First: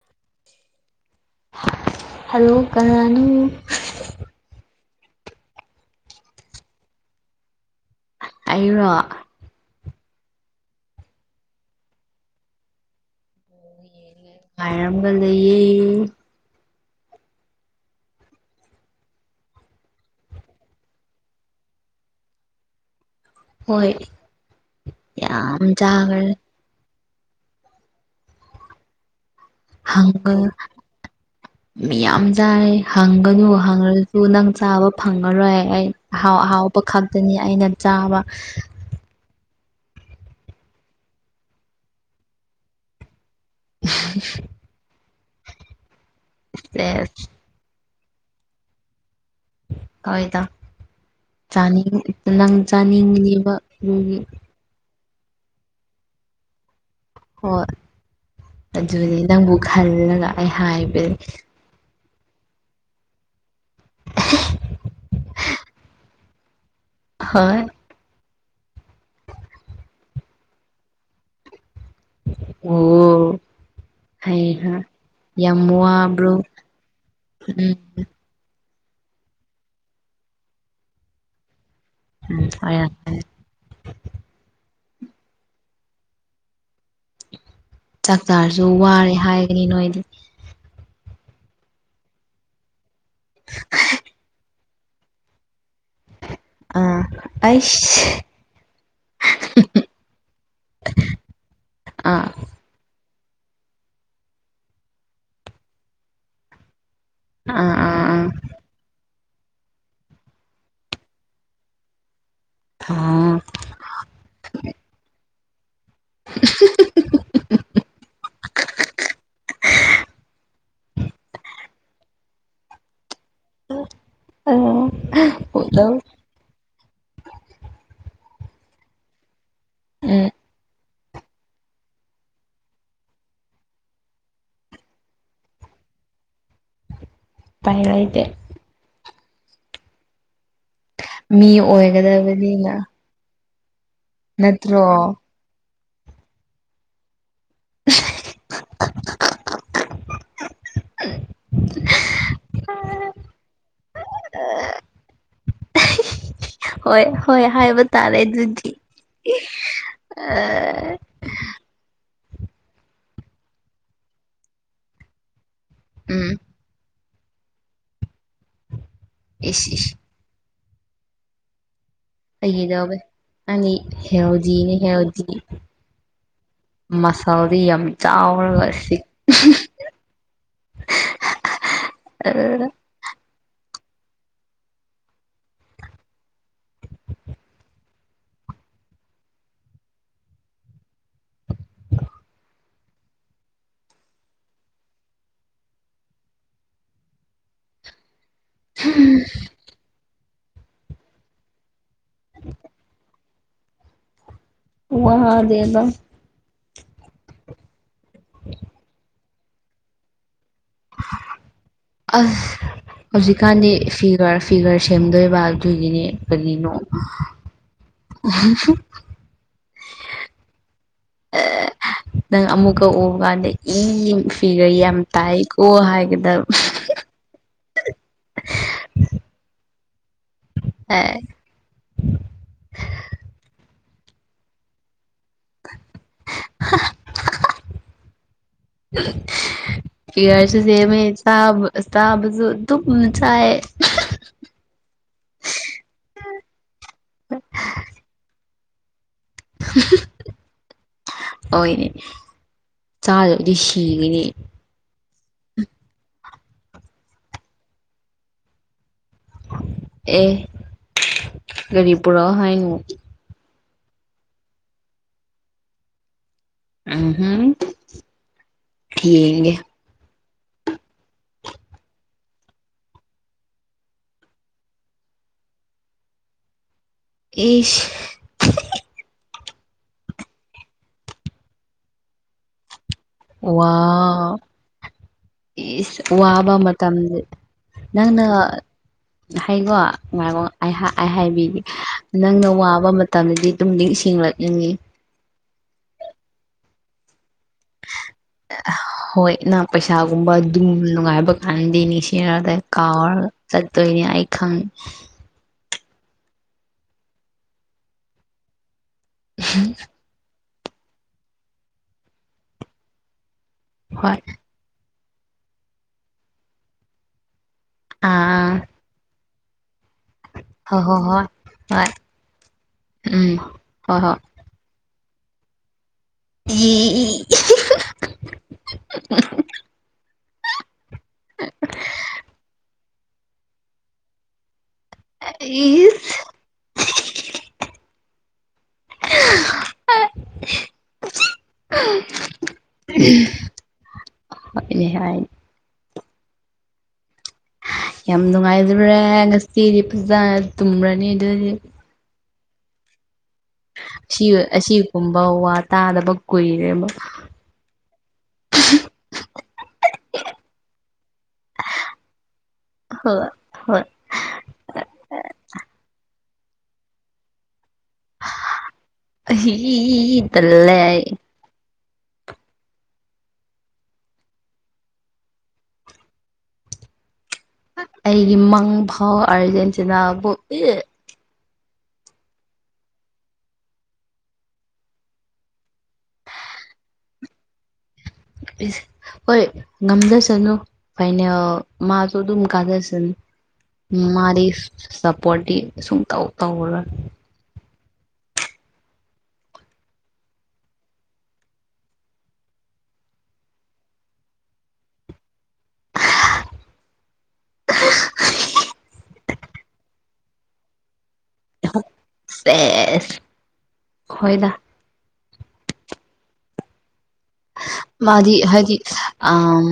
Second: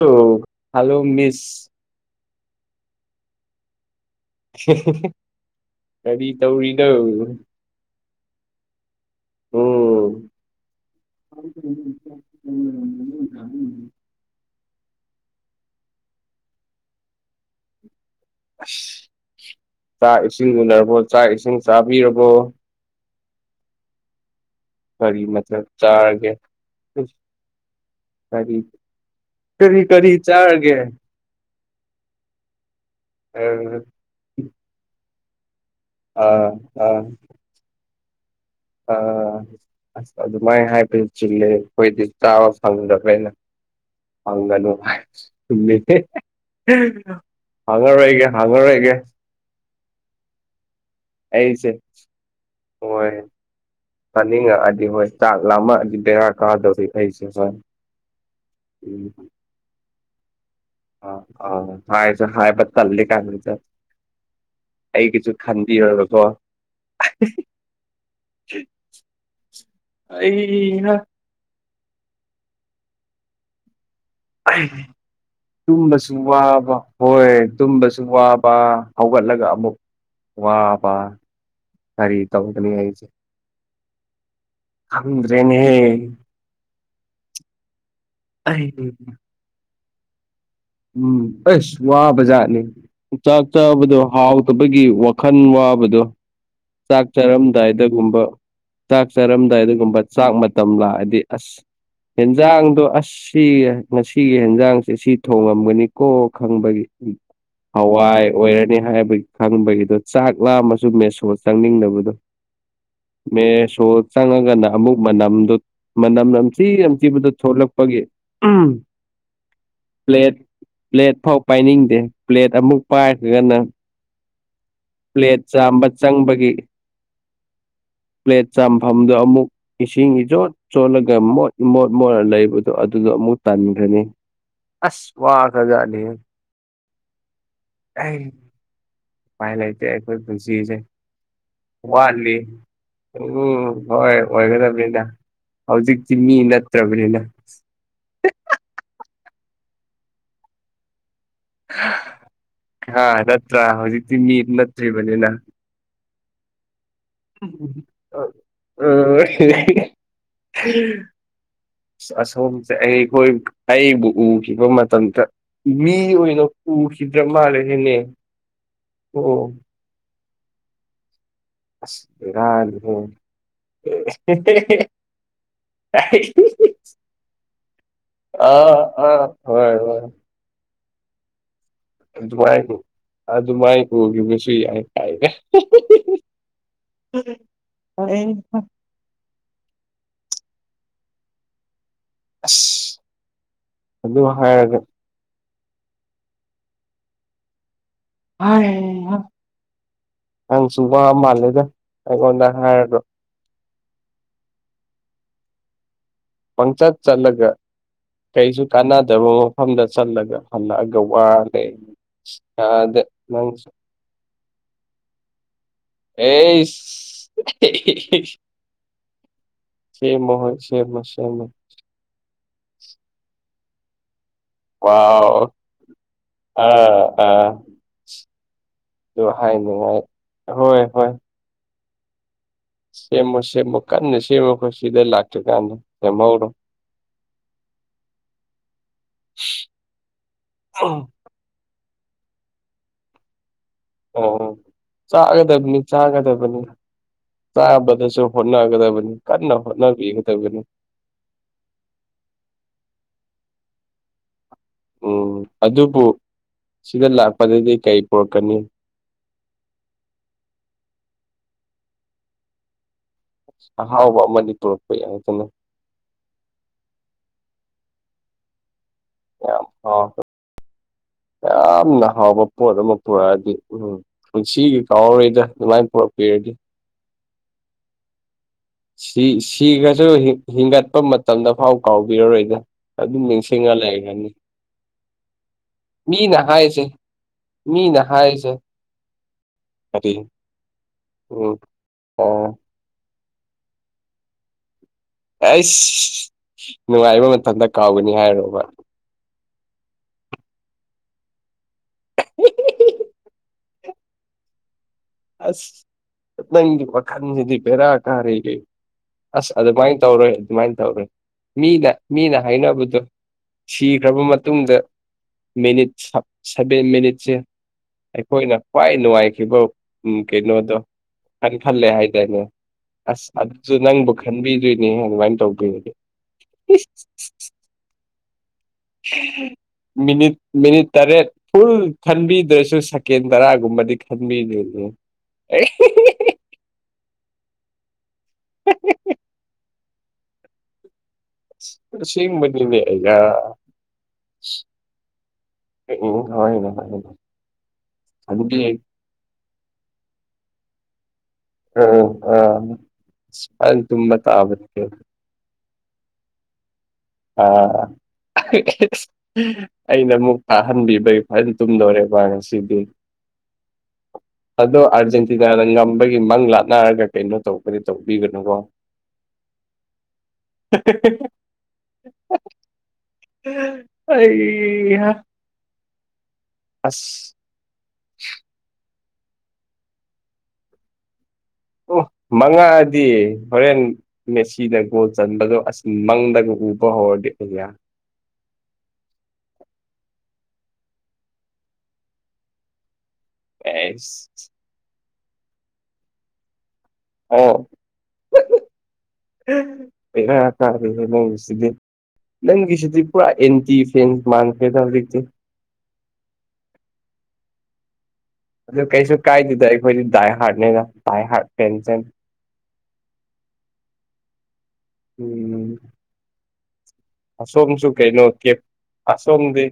[unintelligible] Hello ꯃꯤꯁ [unintelligible] hello ꯀꯅꯥꯅꯣ [unintelligible] ꯀꯔꯤ ꯇꯧꯔꯤꯅꯣ ꯑꯩꯔꯣ ꯎꯝ [unintelligible] ꯕꯣꯜ ꯌꯦꯡꯒꯦ ꯉꯥꯏꯔꯝꯒ ꯂꯩꯌꯦ ꯑꯁ ꯆꯥꯛ ꯏꯁꯤꯡ ꯎꯅꯔꯕꯣ ꯆꯥꯛ ꯏꯁꯤꯡ ꯆꯥꯕꯤꯔꯕꯣ ꯍꯣꯏ ꯀꯔꯤ ꯌꯥꯝ ꯃꯊꯦꯜ ꯆꯥꯔꯒꯦ ꯆꯥꯈ꯭ꯔꯦ ꯐꯔꯤ ꯀꯔꯤ ꯀꯔꯤ ꯆꯥꯔꯒꯦ ꯃꯤꯌꯥꯝ ꯆꯥꯔꯦ ꯍꯪꯒꯅꯨ ꯑꯥ ꯍꯪꯉꯁꯨ ꯅꯪ ꯆꯥꯕ ꯐꯪꯉꯔꯣꯏ ꯑꯩ ꯑꯍꯥꯎ ꯑꯍꯥꯎꯕ ꯑꯥ ꯈꯛꯇꯅꯤ ꯑꯩꯅ ꯆꯥꯕ ꯑ ꯑꯁ ꯑꯗꯨꯃꯥꯏ ꯍꯥꯏꯕꯗꯤ ꯆꯤꯡꯅꯩ ꯑꯈꯣꯏꯗꯤ ꯆꯥꯕ ꯐꯪꯗꯕ꯭ꯔꯅ ꯍꯪꯒꯅꯨ ꯍꯥꯡꯉꯔꯣꯏꯒꯦ ꯍꯥꯡꯉꯔꯣꯏꯒꯦ ꯍꯣꯏꯗ ꯑꯩꯁꯦ ꯆꯥꯅꯤꯡ ꯅꯪ ꯆꯥꯅꯤꯡꯒꯤꯅꯤꯕ ꯑꯗꯨꯒꯤ [unintelligible] ꯑꯗꯤ ꯍꯣꯏ ꯆꯥꯛ ꯂꯥꯝꯃꯛ ꯑꯗꯤ ꯕꯦꯔꯥ ꯀꯥꯗꯧꯔꯤ ꯍꯣꯏ ꯎꯝ ꯑꯗꯨꯅꯤ ꯅꯪꯕꯨ ꯈꯜꯂꯒ ꯑꯩ ꯍꯥꯏ ꯑ ꯑ ꯍꯥꯏꯖꯨ ꯍꯥꯏꯕ ꯇꯜꯂꯤ ꯀꯥꯏ ꯃꯆꯦ ꯑꯩꯒꯤꯁꯨ ꯈꯟꯕꯤꯔꯔꯕꯀꯣ ꯍꯣꯏ ꯑꯩꯍꯥ ꯑꯣ ꯍꯩ ꯍꯥ ꯌꯥꯝ ꯇꯨꯝꯕꯁꯨ ꯋꯥꯕ꯭ꯔꯣ ꯋꯥꯕ ꯍꯣꯏ ꯎꯝ ꯇꯨꯝꯕꯁꯨ ꯆꯨ ꯋꯥꯕ ꯍꯧꯒꯠꯂꯒ ꯑꯃꯨꯛ ꯋꯥꯕ ꯀꯔꯤ ꯎꯝ ꯇꯧꯒꯅꯤ ꯍꯣꯏ ꯑꯩꯖꯦ ꯈꯪꯗ꯭ꯔꯦꯅꯦꯍꯦ ꯆꯥꯛꯆꯥꯔꯁꯨ ꯑꯩ ꯋꯥꯔꯦ ꯍꯥꯏꯒꯅꯤ ꯅꯣꯏꯗꯤ ꯎꯝ ꯑꯁ ꯋꯥꯕꯖꯥꯠꯅꯤ ꯆꯥꯛ ꯆꯕꯗꯣ ꯍꯥꯎꯇ ꯕꯒꯤ ꯋꯥꯈꯜ ꯋꯥꯕꯗꯣ ꯑꯥ ꯆꯥꯛ ꯑꯩꯁ ꯆꯥꯔꯝꯗꯥꯏꯗꯒꯨꯝꯕ ꯆꯥꯛ ꯆꯥꯔꯝꯗꯥꯏꯗꯒꯨꯝꯕ ꯆꯥꯛ ꯃꯇꯝ ꯂꯥꯛꯑꯗꯤ ꯑꯁ ꯑꯥ ꯌꯦꯟꯖꯥꯡꯗꯣ ꯑꯁ ꯁꯤ ꯉꯁꯤꯒꯤ ꯌꯦꯟꯖꯥꯡꯁꯦ ꯁꯤ ꯊꯣꯡꯉꯝꯒꯅꯤꯀꯣ ꯈꯪꯕꯒꯤ ꯑ ꯍꯋꯥꯏ ꯑꯣꯏꯔꯅꯤ ꯍꯥꯏꯕꯒꯤ ꯈꯪꯕꯒꯤꯗꯣ ꯆꯥꯛ ꯂꯥꯝꯃꯁꯨ ꯃꯦꯁꯣ ꯆꯪꯅꯤꯡꯗꯕꯗꯣ ꯑꯥ ꯃꯦꯁꯁꯣ ꯆꯪꯉꯒꯅ ꯑꯃꯨꯛ ꯃꯅꯝꯗꯨ ꯃꯅꯝ ꯅꯝꯊꯤ ꯅꯝꯊꯤꯕꯗꯣ ꯊꯣꯛꯂꯛꯄꯒꯤ ꯄ꯭ꯂꯦꯠ ꯄ꯭ꯂꯦꯠ ꯐꯥꯎ ꯄꯥꯏꯅꯤꯡꯗꯦ ꯄ꯭ꯂꯦꯠ ꯑꯃꯨꯛ ꯄꯥꯏꯈꯔꯒꯅ ꯑꯪ ꯄ꯭ꯂꯦꯠ ꯆꯥꯝꯕ ꯆꯪꯕꯒꯤ ꯄ꯭ꯂꯦꯠ ꯆꯥꯝꯐꯝꯗꯣ ꯑꯃꯨꯛ ꯏꯁꯤꯡ ꯎꯝ ꯏꯆꯣꯠ ꯆꯣꯠꯂꯒ ꯃꯣꯠ ꯏꯃꯣꯠ ꯃꯣꯠꯂ ꯂꯩꯕꯗꯣ ꯑꯗꯨꯗꯣ ꯑꯃꯨꯛ ꯇꯟꯈ꯭ꯔꯅꯤ ꯑꯁ ꯋꯥꯈꯔꯖꯠꯅꯤꯍꯦ ꯎꯄꯥꯏ ꯑꯩ ꯂꯩꯇꯦ ꯎꯄꯥꯏ ꯂꯩꯇꯦ ꯑꯩꯈꯣꯏ ꯄꯨꯟꯁꯤꯁꯦ ꯃꯤ ꯋꯥꯠꯂꯤ ꯑꯣꯏꯒꯗꯕꯅꯤꯅ ꯎꯝ ꯍꯣꯏ ꯅꯠꯇ꯭ꯔꯣ ꯑꯣꯏꯒꯗꯕꯅꯤꯗ ꯍꯧꯖꯤꯛꯇꯤ ꯃꯤ ꯅꯠꯇ꯭ꯔꯕꯅꯤꯅ [unintelligible] ꯍꯥꯥ ꯅꯠꯇ꯭ꯔꯥ ꯍꯧꯖꯤꯛꯇꯤ ꯃꯤ ꯅꯠꯇ꯭ꯔꯤꯕꯅꯤꯅ ꯍꯣꯏ ꯍꯣꯏ ꯍꯥꯏꯕ ꯇꯥꯔꯦ ꯑ ꯑꯗꯨꯗꯤ ꯑ ꯑꯁꯣꯝꯁꯦ ꯑꯩꯈꯣꯏ ꯑꯩꯕꯨ ꯎꯈꯤꯕ ꯃꯇꯝꯗ ꯃꯤ ꯎꯝ ꯑꯣꯏꯅ ꯎꯈꯤꯗ꯭ꯔ ꯃꯥꯜꯂꯦꯅꯦꯅꯦ ꯏꯁ ꯏꯁ ꯑꯁ ꯐꯥꯒꯤ ꯕꯦꯔꯥꯅꯤꯍꯦ ꯇꯧꯕꯅꯦ ꯅꯪꯗꯤ ꯍꯦꯜꯗꯤꯅꯤ ꯍꯦꯜꯗꯤ ꯀꯥꯏ ꯃꯁꯜꯗꯤ ꯌꯥꯝ ꯆꯥꯎꯔꯒ ꯑꯥ ꯁꯤꯛ ꯑꯥ ꯍꯣꯏ ꯍꯣꯏ ꯑꯗꯨꯃꯥꯏ ꯑꯥ ꯑꯗꯨꯃꯥꯏ ꯎꯈꯤꯕꯁꯨ ꯌꯥꯏ ꯀꯥꯏꯗꯦ [inaudible] ꯑꯁ ꯑꯗꯨꯃꯥꯏ ꯍꯥꯏꯔꯒ ꯅꯪ ꯁꯨ ꯋꯥ ꯃꯥꯜꯂꯦꯗ ꯑꯩꯉꯣꯟꯗ ꯍꯥꯏꯔꯒ ꯋꯥꯗꯦꯗ ꯄꯪꯆꯠ ꯆꯠꯂꯒ ꯀꯩꯁꯨ ꯀꯥꯟꯅꯗꯕ ꯃꯐꯝꯗ ꯆꯠꯂꯒ ꯍꯜꯂꯛꯑꯒ ꯋꯥ ꯂꯩ ꯑꯁ ꯑꯥꯗ ꯅꯪꯁꯨ [inaudible] ꯐꯤꯒꯔ ꯁꯦꯝꯗꯣꯏꯕ ꯑꯗꯨꯒꯤꯅꯦ ꯀꯔꯤꯅꯣ ꯑꯩꯁ ꯁꯦꯝꯃꯣ ꯍꯣꯏ ꯁꯦꯝꯃꯣ ꯁꯦꯝꯃꯣ ꯅꯪ ꯑꯃꯨꯛꯀ ꯎꯕ ꯀꯥꯟꯗ ꯏ ꯐꯤꯒꯔ ꯌꯥꯝ ꯋꯥꯎ ꯇꯥꯏꯀꯣ ꯍꯥꯏꯒꯗꯕ ꯑꯥ ꯑꯥ ꯑꯗꯨ ꯍꯥꯏꯅꯤꯡꯉꯥꯏ ꯍꯣꯏ ꯍꯣꯏ ꯁꯦꯝꯃꯣ ꯁꯦꯝꯃꯣ ꯀꯟꯅ ꯁꯦꯝꯃꯣꯀꯣ ꯁꯤꯗ ꯂꯥꯛꯇꯔꯤ ꯀꯥꯟꯗ ꯁꯦꯝꯍꯧꯔꯣ ꯐꯤꯒꯔꯁꯨ ꯁꯤꯝꯃꯦ ꯆꯥꯕ ꯆꯥꯕꯁꯨ ꯑꯗꯨꯝ ꯆꯥꯏ ꯑꯣ ꯆꯥꯒꯗꯕꯅꯤ ꯆꯥꯒꯗꯕꯅꯤ ꯆꯥꯕꯗꯁꯨ ꯍꯣꯠꯅꯒꯗꯕꯅꯤ ꯀꯟꯅ ꯍꯣꯠꯅꯕꯤꯒꯗꯕꯅꯤ ꯍꯣꯏꯅꯦ ꯆꯥꯗꯔꯗꯤ ꯁꯤꯒꯤꯅꯤ ꯎꯝ ꯑꯗꯨꯕꯨ ꯁꯤꯗ ꯂꯥꯛꯄꯗꯗꯤ ꯀꯩ ꯄꯨꯔꯛꯀꯅꯤ ꯑꯦ ꯀꯔꯤ ꯄꯨꯔꯛꯑꯣ ꯍꯥꯏꯅꯣ ꯑꯍꯥꯎꯕ ꯑꯃꯗꯤ ꯄꯨꯔꯛꯄ ꯌꯥꯏꯗꯅ ꯎꯝꯍꯝ ꯌꯦꯡꯒꯦ ꯌꯥꯝ ꯍꯥꯎꯕ ꯌꯥꯝꯅ ꯍꯥꯎꯕ ꯄꯣꯠ ꯑꯃ ꯄꯨꯔꯛꯑꯗꯤ ꯎꯝ ꯄꯨꯟꯁꯤꯒꯤ ꯀꯥꯎꯔꯔꯣꯏꯗ ꯑꯗꯨꯃꯥꯏꯅ ꯄꯨꯔꯛꯄꯤꯔꯗꯤ ꯏꯁ ꯁꯤ ꯁꯤꯒꯔꯁꯨ ꯍꯤꯡꯒꯠꯄ ꯃꯇꯝꯗ ꯐꯥꯎ ꯀꯥꯎꯕꯤꯔꯔꯣꯏꯗ ꯑꯗꯨꯝ ꯅꯤꯡꯁꯤꯡꯉ ꯂꯩꯔꯅꯤ ꯋꯥꯎ ꯏꯁ ꯃꯤꯅ ꯋꯥꯕ ꯍꯥꯏꯁꯦ ꯃꯇꯝꯗ ꯃꯤꯅ ꯅꯪꯅ ꯍꯥꯏꯁꯦ ꯍꯩꯒꯣ ꯀꯔꯤ ꯉꯥꯏꯒꯣ ꯑꯩꯍꯥ ꯑꯩ ꯎꯝ ꯍꯥꯏꯕꯤꯒꯦ ꯅꯪꯅ ꯑꯣ ꯋꯥꯕ ꯃꯠ ꯇꯝꯗꯗꯤ ꯑꯗꯨꯝ ꯅꯤꯡꯁꯤꯡꯂꯛꯏꯅꯤ ꯅꯨꯡꯉꯥꯏꯕ ꯃꯇꯝꯗ ꯀꯥꯎꯒꯅꯤ ꯍꯥꯏꯔꯣꯕ ꯍꯣꯏ ꯅꯪ ꯄꯩꯁꯥꯒꯨꯝꯕ ꯑꯗꯨꯝ ꯅꯨꯡꯉꯥꯏꯕ ꯀꯥꯟꯗꯤ ꯅꯤꯡꯁꯤꯡꯔꯛꯗꯦ ꯀꯥꯎꯔꯒ ꯆꯠꯇꯣꯏꯅꯦ ꯑꯩ ꯈꯪꯉꯦ ꯑꯁ ꯅꯪꯒꯤ ꯋꯥꯈꯟꯖꯤꯗꯤ ꯕꯦꯔꯥ ꯀꯥꯔꯦꯍꯦ ꯑꯁ ꯑꯗꯨꯃꯥꯏ ꯇꯧꯔꯣꯏ ꯑꯗꯨꯃꯥꯏꯅ ꯇꯧꯔꯣꯏ ꯃꯤꯅ ꯃꯤꯅ ꯍꯥꯏꯅꯕꯗꯣ ꯍꯣꯏ ꯁꯤꯈ꯭ꯔꯕ ꯃꯠ ꯃꯇꯨꯡꯗ ꯃꯤꯅꯤꯠ ꯁꯕ ꯁꯕꯦꯟ ꯃꯤꯅꯤꯠꯁꯦ ꯑꯩꯈꯣꯏꯅ ꯑꯥ ꯈ꯭ꯋꯥꯏ ꯅꯨꯡꯉꯥꯏꯈꯤꯕ ꯎꯝ ꯀꯩꯅꯣꯗꯣ ꯍꯣꯏ ꯍꯣꯏ ꯍꯣꯏ ꯈꯟ ꯈꯜꯂꯦ ꯍꯣꯏ ꯍꯥꯏꯗꯥꯏꯅꯦ ꯑꯁ ꯎꯝ ꯑꯗꯨꯁꯨ ꯍꯣꯏ ꯅꯪꯕꯨ ꯍꯣꯏ ꯈꯟꯕꯤ [unintelligible] ꯑꯗꯨꯃꯥꯏꯅ ꯇꯧꯕꯤꯔꯗꯤ ꯏ ꯏ ꯏ ꯃꯤꯅꯤꯠ ꯃꯤꯅꯤꯠ ꯇꯔꯦꯠ ꯐꯨꯜ ꯈꯟꯕꯤꯗ꯭ꯔꯁꯨ ꯁꯦꯀꯦꯟ ꯇꯔꯥꯒꯨꯝꯕꯗꯤ ꯈꯟꯕꯤꯅꯤꯗꯅ [unintelligible] [unintelligible] ꯑꯁꯦꯡꯕ ꯅꯤ ꯃꯤ ꯑꯥꯌꯥ ꯍꯣꯏꯅꯦ ꯍꯥꯏ ꯎꯝ [unintelligible] ꯌꯥꯝ ꯑꯗꯨꯗꯤ ꯅꯨꯡꯉꯥꯏꯖꯨꯔꯦ ꯉꯁꯤꯗꯤ ꯐꯖꯅ ꯇꯨꯝꯔꯅꯤ ꯑꯗꯨꯗꯤ ꯎꯝ‌ꯑꯥ‌‌ ꯐꯖꯟꯅ ꯑꯁꯤꯒꯨꯝꯕ ꯋꯥ ꯇꯥꯗꯕ ꯀꯨꯏꯔꯦꯕ ꯑꯥ ꯑꯩꯅ ꯑꯃꯨꯛ ꯇꯥꯍꯟꯕꯤꯕꯩ ꯐꯖꯅ ꯇꯨꯝꯗꯣꯔꯦꯕ ꯉꯁꯤꯗꯤ ꯎꯝ ꯍꯣꯏ [inaudible] ꯑꯗꯣ ꯑꯥꯔꯖꯦꯟꯇꯤꯅꯥꯗ ꯉꯝꯕꯒꯤ ꯃꯪ ꯂꯥꯠꯅꯔꯒ ꯀꯩꯅꯣ ꯇꯧꯕꯗꯤ ꯇꯧꯕꯤꯒꯅꯨꯀꯣ ꯇꯜꯂꯦ‌ ‌ꯑꯩ ꯑꯩꯍꯥ ꯑꯁ ꯑꯩꯒꯤ ꯃꯡꯐꯥꯎ ꯑꯥꯔꯖꯦꯟꯇꯤꯅꯥꯕꯨ ꯎꯥꯏ ꯑꯣ ꯃꯉꯥꯡꯑꯗꯤ ꯍꯣꯔꯦꯟ ꯃꯦꯁꯤꯅ ꯒꯣꯜ ꯆꯟꯕꯗꯣ ꯑꯁ ꯃꯪꯗꯒ ꯎꯕ ꯍꯧꯔꯗꯤ ꯑꯦꯌꯥ ꯏꯁ ꯍꯣꯏ ꯉꯝꯖꯁꯅꯨ ꯀꯩꯅꯣ ꯃꯥꯁꯨ ꯑꯗꯨꯝ ꯀꯥꯖꯁꯅꯨ ꯑꯦꯁ ꯃꯥꯗꯤ ꯁꯞꯄꯣꯔꯇꯤ ꯁꯨꯛ ꯇꯧ ꯇꯧꯔꯔꯣꯏ ꯑꯣ ꯕꯦꯔꯥ ꯇꯥꯔꯤ‌ꯅꯣꯛꯁꯤꯗꯤ ꯅꯪꯒꯤꯁꯤꯗꯤ ꯄꯨꯔꯥ ꯑꯦꯟꯇꯤ ꯐꯦꯟꯁ ꯃꯥꯟꯈ꯭ꯔꯦꯗ ꯍꯧꯖꯤꯛꯇꯤ [unintelligible] ꯑꯗꯨ ꯀꯩꯁꯨ ꯀꯥꯏꯗꯗ ꯑꯩꯈꯣꯏꯗꯤ ꯗꯥꯏ ꯍꯥꯔꯠꯅꯦꯅ ꯗꯥꯏ ꯍꯥꯔꯠ ꯄꯦꯟꯁ ꯁꯦꯁ ꯍꯣꯏꯗ ꯎꯝ ꯑꯁꯣꯝꯁꯨ ꯀꯩꯅꯣ ꯃꯥꯗꯤ ꯀꯦꯞ ꯍꯥꯏꯗꯤ ꯑ ꯑꯁꯣꯝꯗꯤ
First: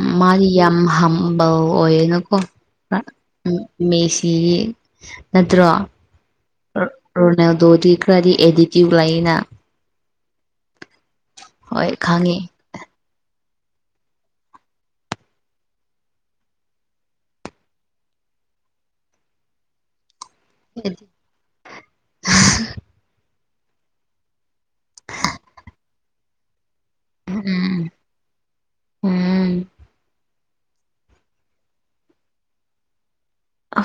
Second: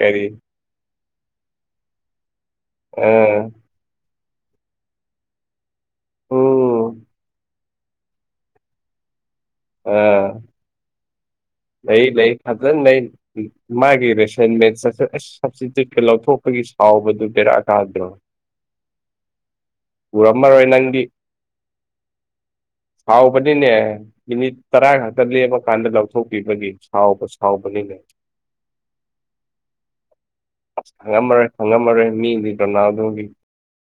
ꯀꯔꯤ ꯃꯥꯗꯤ ꯌꯥꯝ ꯍꯝꯕꯜ ꯑꯣꯏꯌꯦꯅꯀꯣ ꯎꯝ ꯃꯦꯁꯤꯒꯤ ꯅꯠꯇ꯭ꯔ ꯎꯝ ꯔꯣꯅꯥꯜꯗꯣꯗꯤ ꯏꯔꯗꯤ ꯑꯦꯗꯤꯇꯌꯨꯕ ꯂꯩꯌꯦꯅ ꯑꯥ ꯍꯣꯏ ꯂꯩ ꯂꯩ ꯈꯪꯉꯤ ꯐꯖꯟꯅ ꯂꯩ ꯃꯥꯒꯤ ꯔꯦꯁꯟꯃꯦꯟ ꯁꯠ ꯁꯠ ꯁꯞꯇ꯭ꯌꯨꯠꯀ ꯂꯧꯊꯣꯛꯄꯒꯤ ꯁꯥꯎꯕꯗꯨ ꯕꯩꯔꯥ ꯀꯥꯗ꯭ꯔꯣ ꯎꯔꯝꯃꯔꯣꯏ ꯅꯪꯗꯤ ꯁꯥꯎꯕꯅꯤꯅꯦ ꯃꯤꯅꯤꯠ ꯇꯔꯥ ꯉꯥꯛꯇ ꯂꯦꯝꯃꯀꯥꯟꯗ ꯂꯧꯊꯣꯛꯄꯤꯕꯒꯤ ꯁꯥꯎꯕꯨ ꯁꯥꯎꯕꯥ ꯎꯝ ꯅꯤꯅꯦ ꯎꯝ ꯈꯝꯉꯝꯃꯔꯣꯏ ꯈꯝꯉꯝꯃꯔꯣꯏ ꯃꯤꯒꯤ ꯔꯣꯅꯥꯜꯗꯣꯒꯤ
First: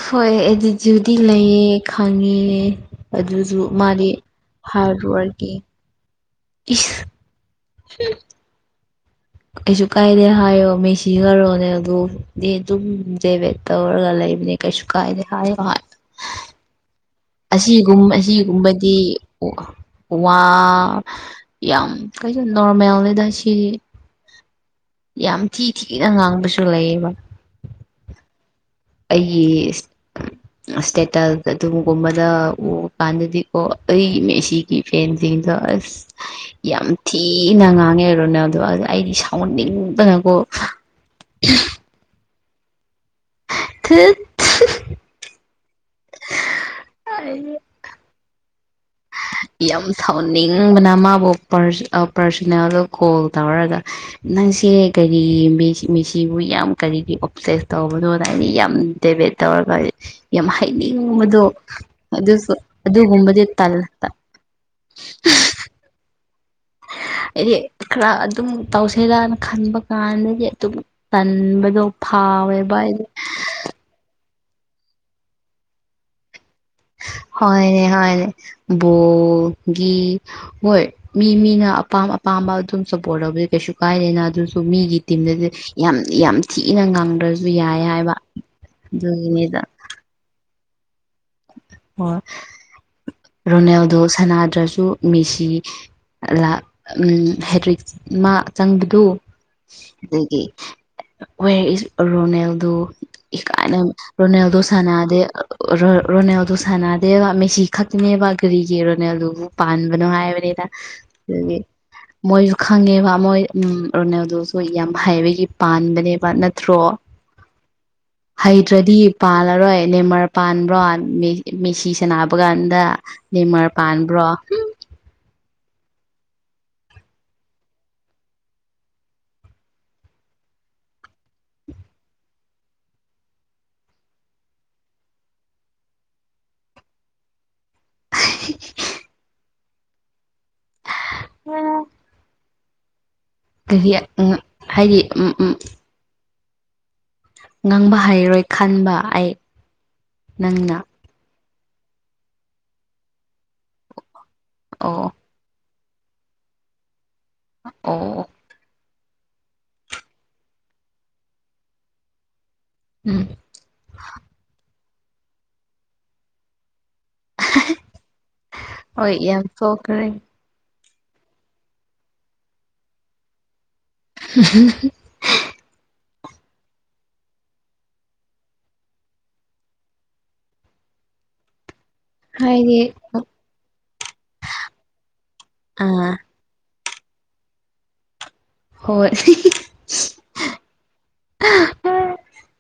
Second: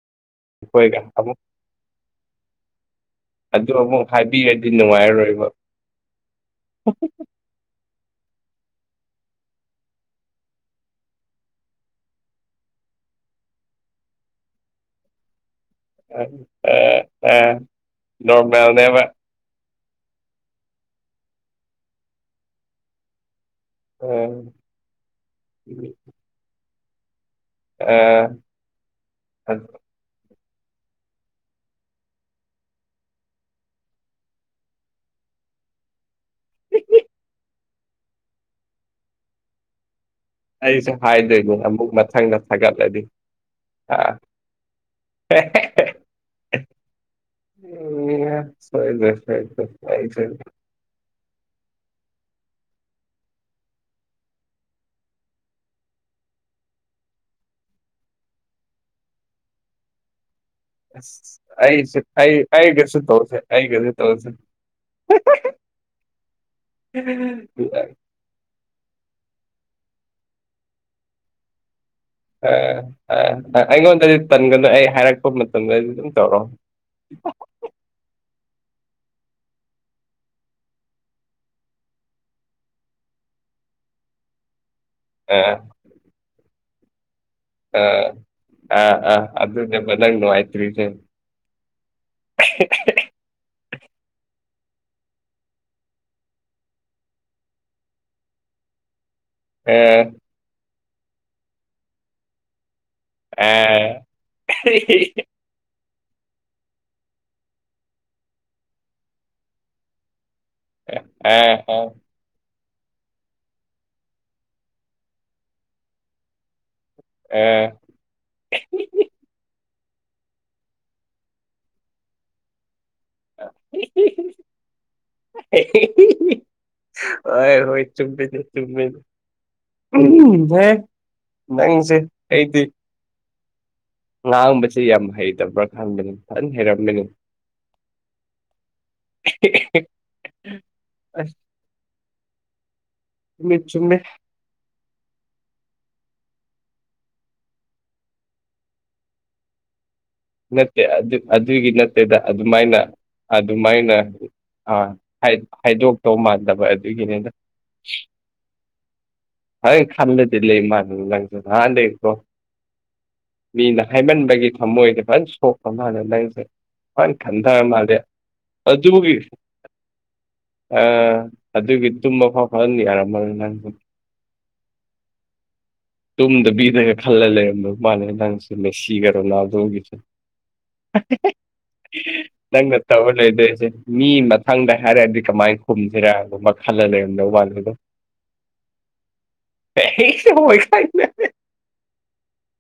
ꯍꯣꯏ ꯑꯩꯗꯤ ꯑꯩꯈꯣꯏꯒ ꯖꯨꯗꯤ ꯑꯃꯨꯛ ꯂꯩꯌꯦ ꯈꯪꯉꯦ ꯑꯗꯨꯁꯨ ꯃꯥꯗꯤ ꯑꯩꯗꯤ ꯍꯥꯔꯠ ꯅꯨꯡꯉꯥꯏꯔꯔꯣꯏꯕ ꯋꯥꯔꯀꯤꯡ ꯏꯁ ꯍꯨꯝ ꯀꯩꯁꯨ ꯀꯥꯏꯗꯦ ꯍꯥꯏꯌꯣ ꯃꯦꯁꯤꯒ ꯔꯣꯅꯥꯜꯗꯣꯒ‌ ꯑꯗꯨꯗꯤ ꯑꯗꯨꯝ ꯗꯦꯚꯦꯠ ꯇꯧꯔꯒ ꯂꯩꯕꯅꯦ ꯀꯩꯁꯨ ꯀꯥꯏꯗꯦ ꯍꯥꯏꯌꯣ ꯍꯥꯏꯌꯣ ꯑꯥ ꯑꯁꯤꯒꯨꯝꯕ ꯑꯁꯤꯒꯨꯝꯕꯗꯤ ꯅꯣꯔꯃꯦꯜꯅꯦꯕ ꯋꯥ ꯌꯥꯝ ꯀꯩꯁꯨ ꯅꯣꯔꯃꯦꯜꯅꯤꯗ ꯁꯤ ꯑ ꯌꯥꯝ ꯊꯤ ꯊꯤꯅ ꯉꯥꯡꯕꯁꯨ ꯂꯩꯌꯦꯕ ꯑꯥ ꯑꯩꯁ [inaudible] ꯁ꯭ꯇꯦꯇꯜ ꯑꯗꯨꯒꯨꯝꯕꯗ ꯎꯕ ꯀꯥꯟꯗꯗꯤꯀꯣ ꯑꯩ ꯃꯦꯁꯤꯒꯤ ꯐꯦꯟ ꯁꯤꯡꯗꯣ ꯑꯁ ꯌꯥꯝ ꯊꯤꯅ ꯉꯥꯡꯉꯦ ꯔꯣꯅꯦꯜꯗꯣ ꯑꯩꯗꯤ ꯁꯥꯎꯟꯅꯤꯡꯗꯅꯀꯣ ꯁꯦ ꯍꯥꯏꯗꯣꯏꯅꯦ ꯑꯃꯨꯛ ꯃꯊꯪꯗ ꯊꯥꯒꯠꯂꯗꯤ ꯑ [unintelligible] [unintelligible] [unintelligible] ꯑꯣ ꯁꯣꯏꯗꯦ ꯌꯥꯝ ꯁꯥꯎꯅꯤꯡꯕꯅ ꯃꯥꯕꯨ ꯄꯔꯁꯣꯅꯦꯜꯗ ꯀꯣꯜ ꯇꯧꯔꯒ ꯅꯪꯁꯦ ꯀꯔꯤ ꯃꯦꯁꯤ ꯃꯦꯁꯤꯕꯨ ꯌꯥꯝ ꯀꯔꯤꯒꯤ ꯑꯣꯞꯁꯦꯁ ꯇꯧꯕꯅꯣ ꯑꯩꯅ ꯌꯥꯝ ꯇꯦꯕꯦꯠ ꯇꯧꯔꯒ ꯌꯥꯝ ꯑꯁ ꯍꯥꯏꯅꯤꯡꯕꯗꯣ ꯑꯩꯁꯨ ꯑꯩ ꯑꯗꯨꯁꯨ ꯑꯩꯒꯁꯨ ꯇꯧꯁꯦ ꯑꯗꯨꯒꯨꯝꯕꯗꯤ ꯇꯜꯂꯦ [unintelligible] ꯍꯥꯏꯗꯤ ꯈꯔ ꯑꯗꯨꯝ ꯇꯧꯁꯤꯔꯅ ꯈꯟꯕ ꯀꯥꯟꯗꯗꯤ ꯑꯗꯨꯝ ꯇꯟꯕꯗꯣ ꯐꯥꯎꯋꯦꯕ ꯍꯥꯏꯗꯤ ꯑꯩꯉꯣꯟꯗꯗꯤ ꯇꯟꯒꯅꯨ ꯑꯩ ꯍꯥꯏꯔꯛꯄ ꯃꯇꯝꯗꯗꯤ ꯑꯗꯨꯝ ꯇꯧꯔꯛꯑꯣ ꯍꯣꯏꯅꯦ ꯍꯣꯏꯅꯦ ꯕꯣꯜꯒꯤ ꯍꯣꯏ ꯃꯤ ꯃꯤꯅ ꯑꯄꯥꯝ ꯑꯄꯥꯝꯕ ꯑꯗꯨꯝ ꯁꯞꯄꯣꯔꯠ ꯇꯧꯕꯤꯕ ꯀꯩꯁꯨ ꯀꯥꯏꯗꯦꯅ ꯑꯗꯨꯁꯨ ꯃꯤꯒꯤ ꯑ ꯇꯤꯝꯗꯗꯤ ꯌꯥꯝ ꯌꯥꯝ ꯊꯤꯅ ꯉꯪꯗ꯭ꯔꯁꯨ ꯌꯥꯏ ꯑ ꯍꯥꯏꯕ ꯑ ꯑ ꯑꯗꯨꯒꯤꯅꯤꯗ ꯑꯗꯨꯅꯦꯕ ꯅꯪ ꯅꯨꯡꯉꯥꯏꯇꯔꯤꯁꯦ ꯑꯣ ꯔꯣꯅꯦꯜꯗꯣ ꯁꯅꯥꯗ꯭ꯔꯁꯨ ꯃꯦꯁꯤ ꯂꯛ ꯍꯦꯗ꯭ꯔꯤꯛ ꯃꯥ ꯆꯪꯕꯗꯨ ꯑ ꯑꯗꯒꯤ ꯋꯌꯥꯔ ꯏꯁ ꯔꯣꯅꯦꯜꯗꯣ ꯑ ꯏꯀꯥꯏꯅ ꯔꯣꯅꯦꯜꯗꯣ ꯁꯥꯟꯅꯗꯦ ꯔꯣ ꯔꯣꯅꯦꯜꯗꯣ ꯁꯥꯟꯅꯗꯦꯕ ꯃꯦꯁꯤ ꯈꯛꯇꯅꯦꯕ ꯀꯔꯤꯒꯤ ꯔꯣꯅꯦꯜꯗꯣꯕꯨ ꯄꯥꯟꯕꯅꯣ ꯍꯥꯏꯕꯅꯤꯗ꯫ ꯑ ꯑ ꯑꯗꯒꯤ ꯃꯣꯏꯁꯨ ꯈꯪꯉꯦꯕ ꯃꯣꯏ ꯎꯝ ꯔꯣꯅꯥꯜꯗꯣꯁꯨ ꯌꯥꯝ ꯍꯥꯏꯕꯒꯤ ꯄꯥꯟꯕꯅꯦꯕ ꯅꯠꯇ꯭ꯔꯣ ꯑꯥ ꯍꯩꯇ꯭ꯔꯗꯤ ꯄꯥꯜꯂꯔꯣꯏ ꯅꯦꯝꯃꯔ ꯄꯥꯟꯕ꯭ꯔꯣ ꯃꯦꯁꯤ ꯁꯥꯅꯥꯕ ꯀꯥꯟꯗ ꯅꯤꯃꯔ ꯄꯥꯟꯕ꯭ꯔꯣ ꯍꯣꯏ ꯍꯣꯏ ꯆꯨꯝꯃꯦꯅꯦ ꯆꯨꯝꯃꯦꯅꯦ ꯎꯝ ꯍꯦ ꯅꯪꯁꯦ ꯑꯩꯗꯤ ꯉꯥꯡꯕꯁꯦ ꯌꯥꯝ ꯍꯩꯇꯕ꯭ꯔꯥ ꯈꯟꯕꯅꯤ ꯐꯖꯅ ꯍꯩꯔꯝꯃꯤꯅꯤ [inaudible] ꯑꯁ [unintelligible] ꯆꯨꯝꯃꯦ ꯀꯔꯤ ꯆꯨꯝꯃꯦ ꯍꯥꯏꯗꯤ ꯎꯝ ꯎꯝ ꯉꯥꯡꯕ ꯍꯩꯔꯣꯏ ꯈꯟꯕ ꯑꯩ ꯅꯪꯅ ꯅꯠꯇꯦ ꯑꯗꯨ ꯑꯗꯨꯒꯤ ꯅꯠꯇꯦꯗ ꯑꯗꯨꯃꯥꯏꯅ ꯑꯗꯨꯃꯥꯏꯅ ꯑꯥ ꯑꯣ ꯍꯥꯏꯗꯣꯛꯇꯧ ꯃꯥꯟꯗꯕ ꯑꯗꯨꯒꯤꯅꯤꯗ ꯑꯣ ꯐꯖꯅꯗꯤ ꯈꯝꯂꯗꯤ ꯂꯩ ꯃꯥꯜꯂꯦ ꯅꯪꯁꯦ ꯅꯍꯥꯟꯗꯩ ꯀꯣ [inaudible] ꯃꯤꯅ ꯍꯥꯏꯃꯟꯕꯒꯤ ꯊꯝꯃꯣꯏꯗꯤ ꯐꯖꯅ ꯁꯣꯛꯄ ꯃꯥꯥꯟꯅꯦ ꯅꯪꯁꯦ ꯐꯟ ꯈꯟꯗꯔ ꯃꯥꯜꯂ‌ꯦ ꯍꯣꯏ ꯑꯗꯨꯒꯤ ꯌꯥꯝ ꯁꯣꯛꯈ꯭ꯔꯦ ꯑ ꯑꯗꯨꯒꯤ ꯇꯨꯝꯕ ꯐꯥꯎ ꯐꯅ ꯌꯥꯔꯝꯃꯔ‌ꯦꯏ ꯅꯪ [unintelligible] ꯇꯨꯝꯗꯕꯤꯗꯒ ꯈꯜꯂ ꯂꯩꯔꯝꯕ ꯃꯥꯅꯦ ꯅꯪꯁ‌ꯦ ꯃ‌ꯦꯁꯤꯒ ꯔ‌ꯣꯅꯥꯗꯣꯝꯒꯤꯁꯦ [inaudible] ꯅꯪꯅ ꯍꯥꯏꯗꯤ ꯇꯧꯔ ꯂꯩꯗꯣꯏꯁꯦ ꯃꯤ ꯃꯊꯪꯗ ꯍꯥꯏꯔꯗꯤ ꯀꯃꯥꯏꯅ ꯈꯨꯝꯁꯤꯔ ꯑꯥ ꯃꯈ ꯈꯜꯂ ꯂꯩꯔꯝ ꯗꯧ ꯃꯜꯂ‌ꯦꯕ‌ꯣ ꯍꯣꯏ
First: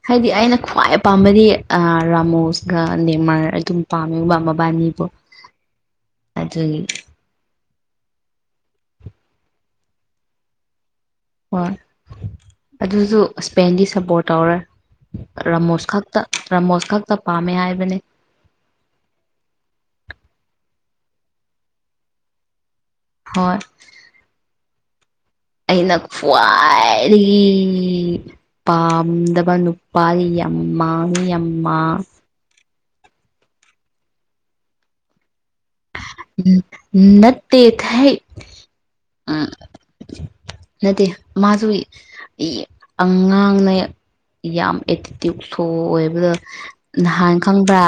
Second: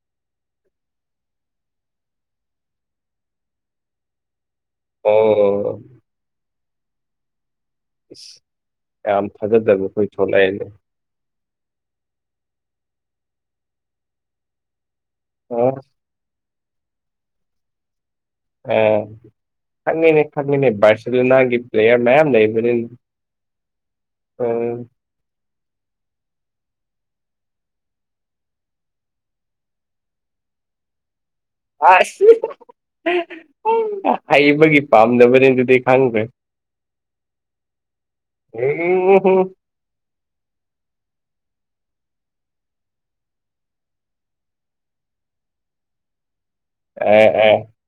ꯍꯥꯏꯗꯤ ꯑꯩꯅ ꯈ꯭ꯋꯥꯏ ꯄꯥꯝꯕꯗꯤ ꯑꯩ ꯔꯥꯃꯣꯁꯒ ꯅꯦꯝꯃꯔ ꯑꯗꯨꯝ ꯄꯥꯝꯃꯦꯕ ꯃꯕꯥꯅꯤ ꯑꯣ ꯑꯗꯨꯒꯤ [unintelligible] ꯍꯣꯏ ꯑꯗꯨꯁꯨ ꯁꯄꯦꯟꯒꯤ ꯁꯞꯄꯣꯔꯠ ꯇꯧꯔꯦ ꯑ ꯔꯥꯃꯣꯁ ꯈꯛꯇ ꯔꯥꯃꯣꯁ ꯈꯛꯇ ꯄꯥꯝꯃꯦ ꯍꯥꯏꯕꯅꯦ ꯑ ꯈꯪꯉꯤꯅꯦ ꯈꯪꯉꯤꯅꯦ ꯕꯥꯔꯁ‌ꯦꯂꯣꯅꯥꯒꯤ ꯄ꯭ꯂꯦꯌꯥꯔ ꯃꯌꯥꯝ ꯂꯩꯕꯅꯤ ꯍꯣꯏ ꯎꯝ ꯑꯩꯅ ꯈ꯭ꯋꯥꯏꯗꯒꯤ ꯄꯥꯝꯗꯕ ꯅꯨꯄꯥ ꯌꯥꯝ ꯃꯥꯉꯤ ꯌꯥꯝ ꯃꯥꯡ ꯑꯁ ꯍꯩꯕꯒꯤ ꯄꯥꯝꯅꯕꯅꯤ ꯑꯗꯨꯗꯤ ꯈꯪꯗ꯭ꯔꯦ ꯎꯝ ꯅꯠꯇꯦꯊꯥꯏ ꯎꯝ ꯍꯨꯝ ꯑꯝ ꯅꯠꯇꯦ ꯃꯥꯁꯨ ꯌ ꯑꯉꯥꯡꯅꯩ ꯌꯥꯝ ꯑꯦꯇꯤꯇ꯭ꯌꯨꯠ ꯁꯣ ꯑꯣꯏꯕꯗ‌ꯣ ꯑꯦ ꯅꯍꯥꯟ ꯑꯦ ꯈꯪꯕ꯭ꯔꯥ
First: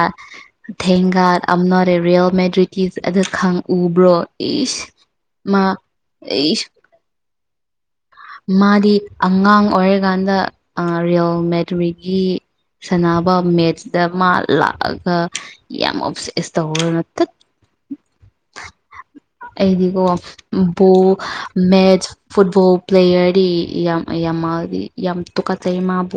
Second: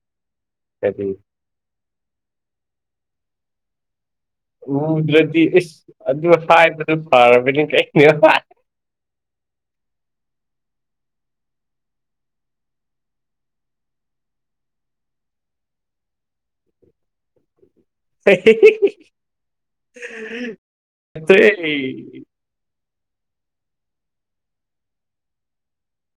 ꯀꯔꯤ ꯊꯦꯡꯒ ꯑ ꯅꯔꯦ ꯔꯤꯌꯦꯜ ꯃꯦꯗ꯭ꯔꯤꯛ ꯀꯤꯁ ꯑꯗꯨ ꯈꯪꯎꯕ꯭ꯔꯣ ꯎꯨꯗ꯭ꯔꯗꯤ ꯏꯁ ꯑꯗꯨ ꯏꯁ ꯍꯥꯏꯕꯗꯨ ꯐꯔꯕꯅꯤ ꯀꯩꯩꯅ ꯃꯥꯗꯤ ꯑꯉꯥꯡ ꯑꯣꯏꯔꯤꯀꯥꯟꯗ ꯔꯤꯌꯜ ꯑ ꯃꯦꯗ꯭ꯔꯤꯒꯤ ꯁꯅꯕ ꯃꯦꯠꯁꯇ ꯃꯥ ꯂꯥꯛꯑꯒ ꯌꯥꯝ ꯑꯣꯞꯁꯦꯁ ꯇꯧꯔꯅ ꯇꯠ ꯑꯩꯗꯤꯀꯣ ꯕꯣ ꯃꯦꯆ ꯐꯨꯠꯕꯣꯜ ꯄ꯭ꯂꯦꯌꯔꯗꯤ ꯌꯥꯝ ꯌꯥꯝ ꯃꯥꯜꯗꯤ ꯌꯥꯝ ꯇꯨꯀꯆꯩ ꯃꯥꯕꯨ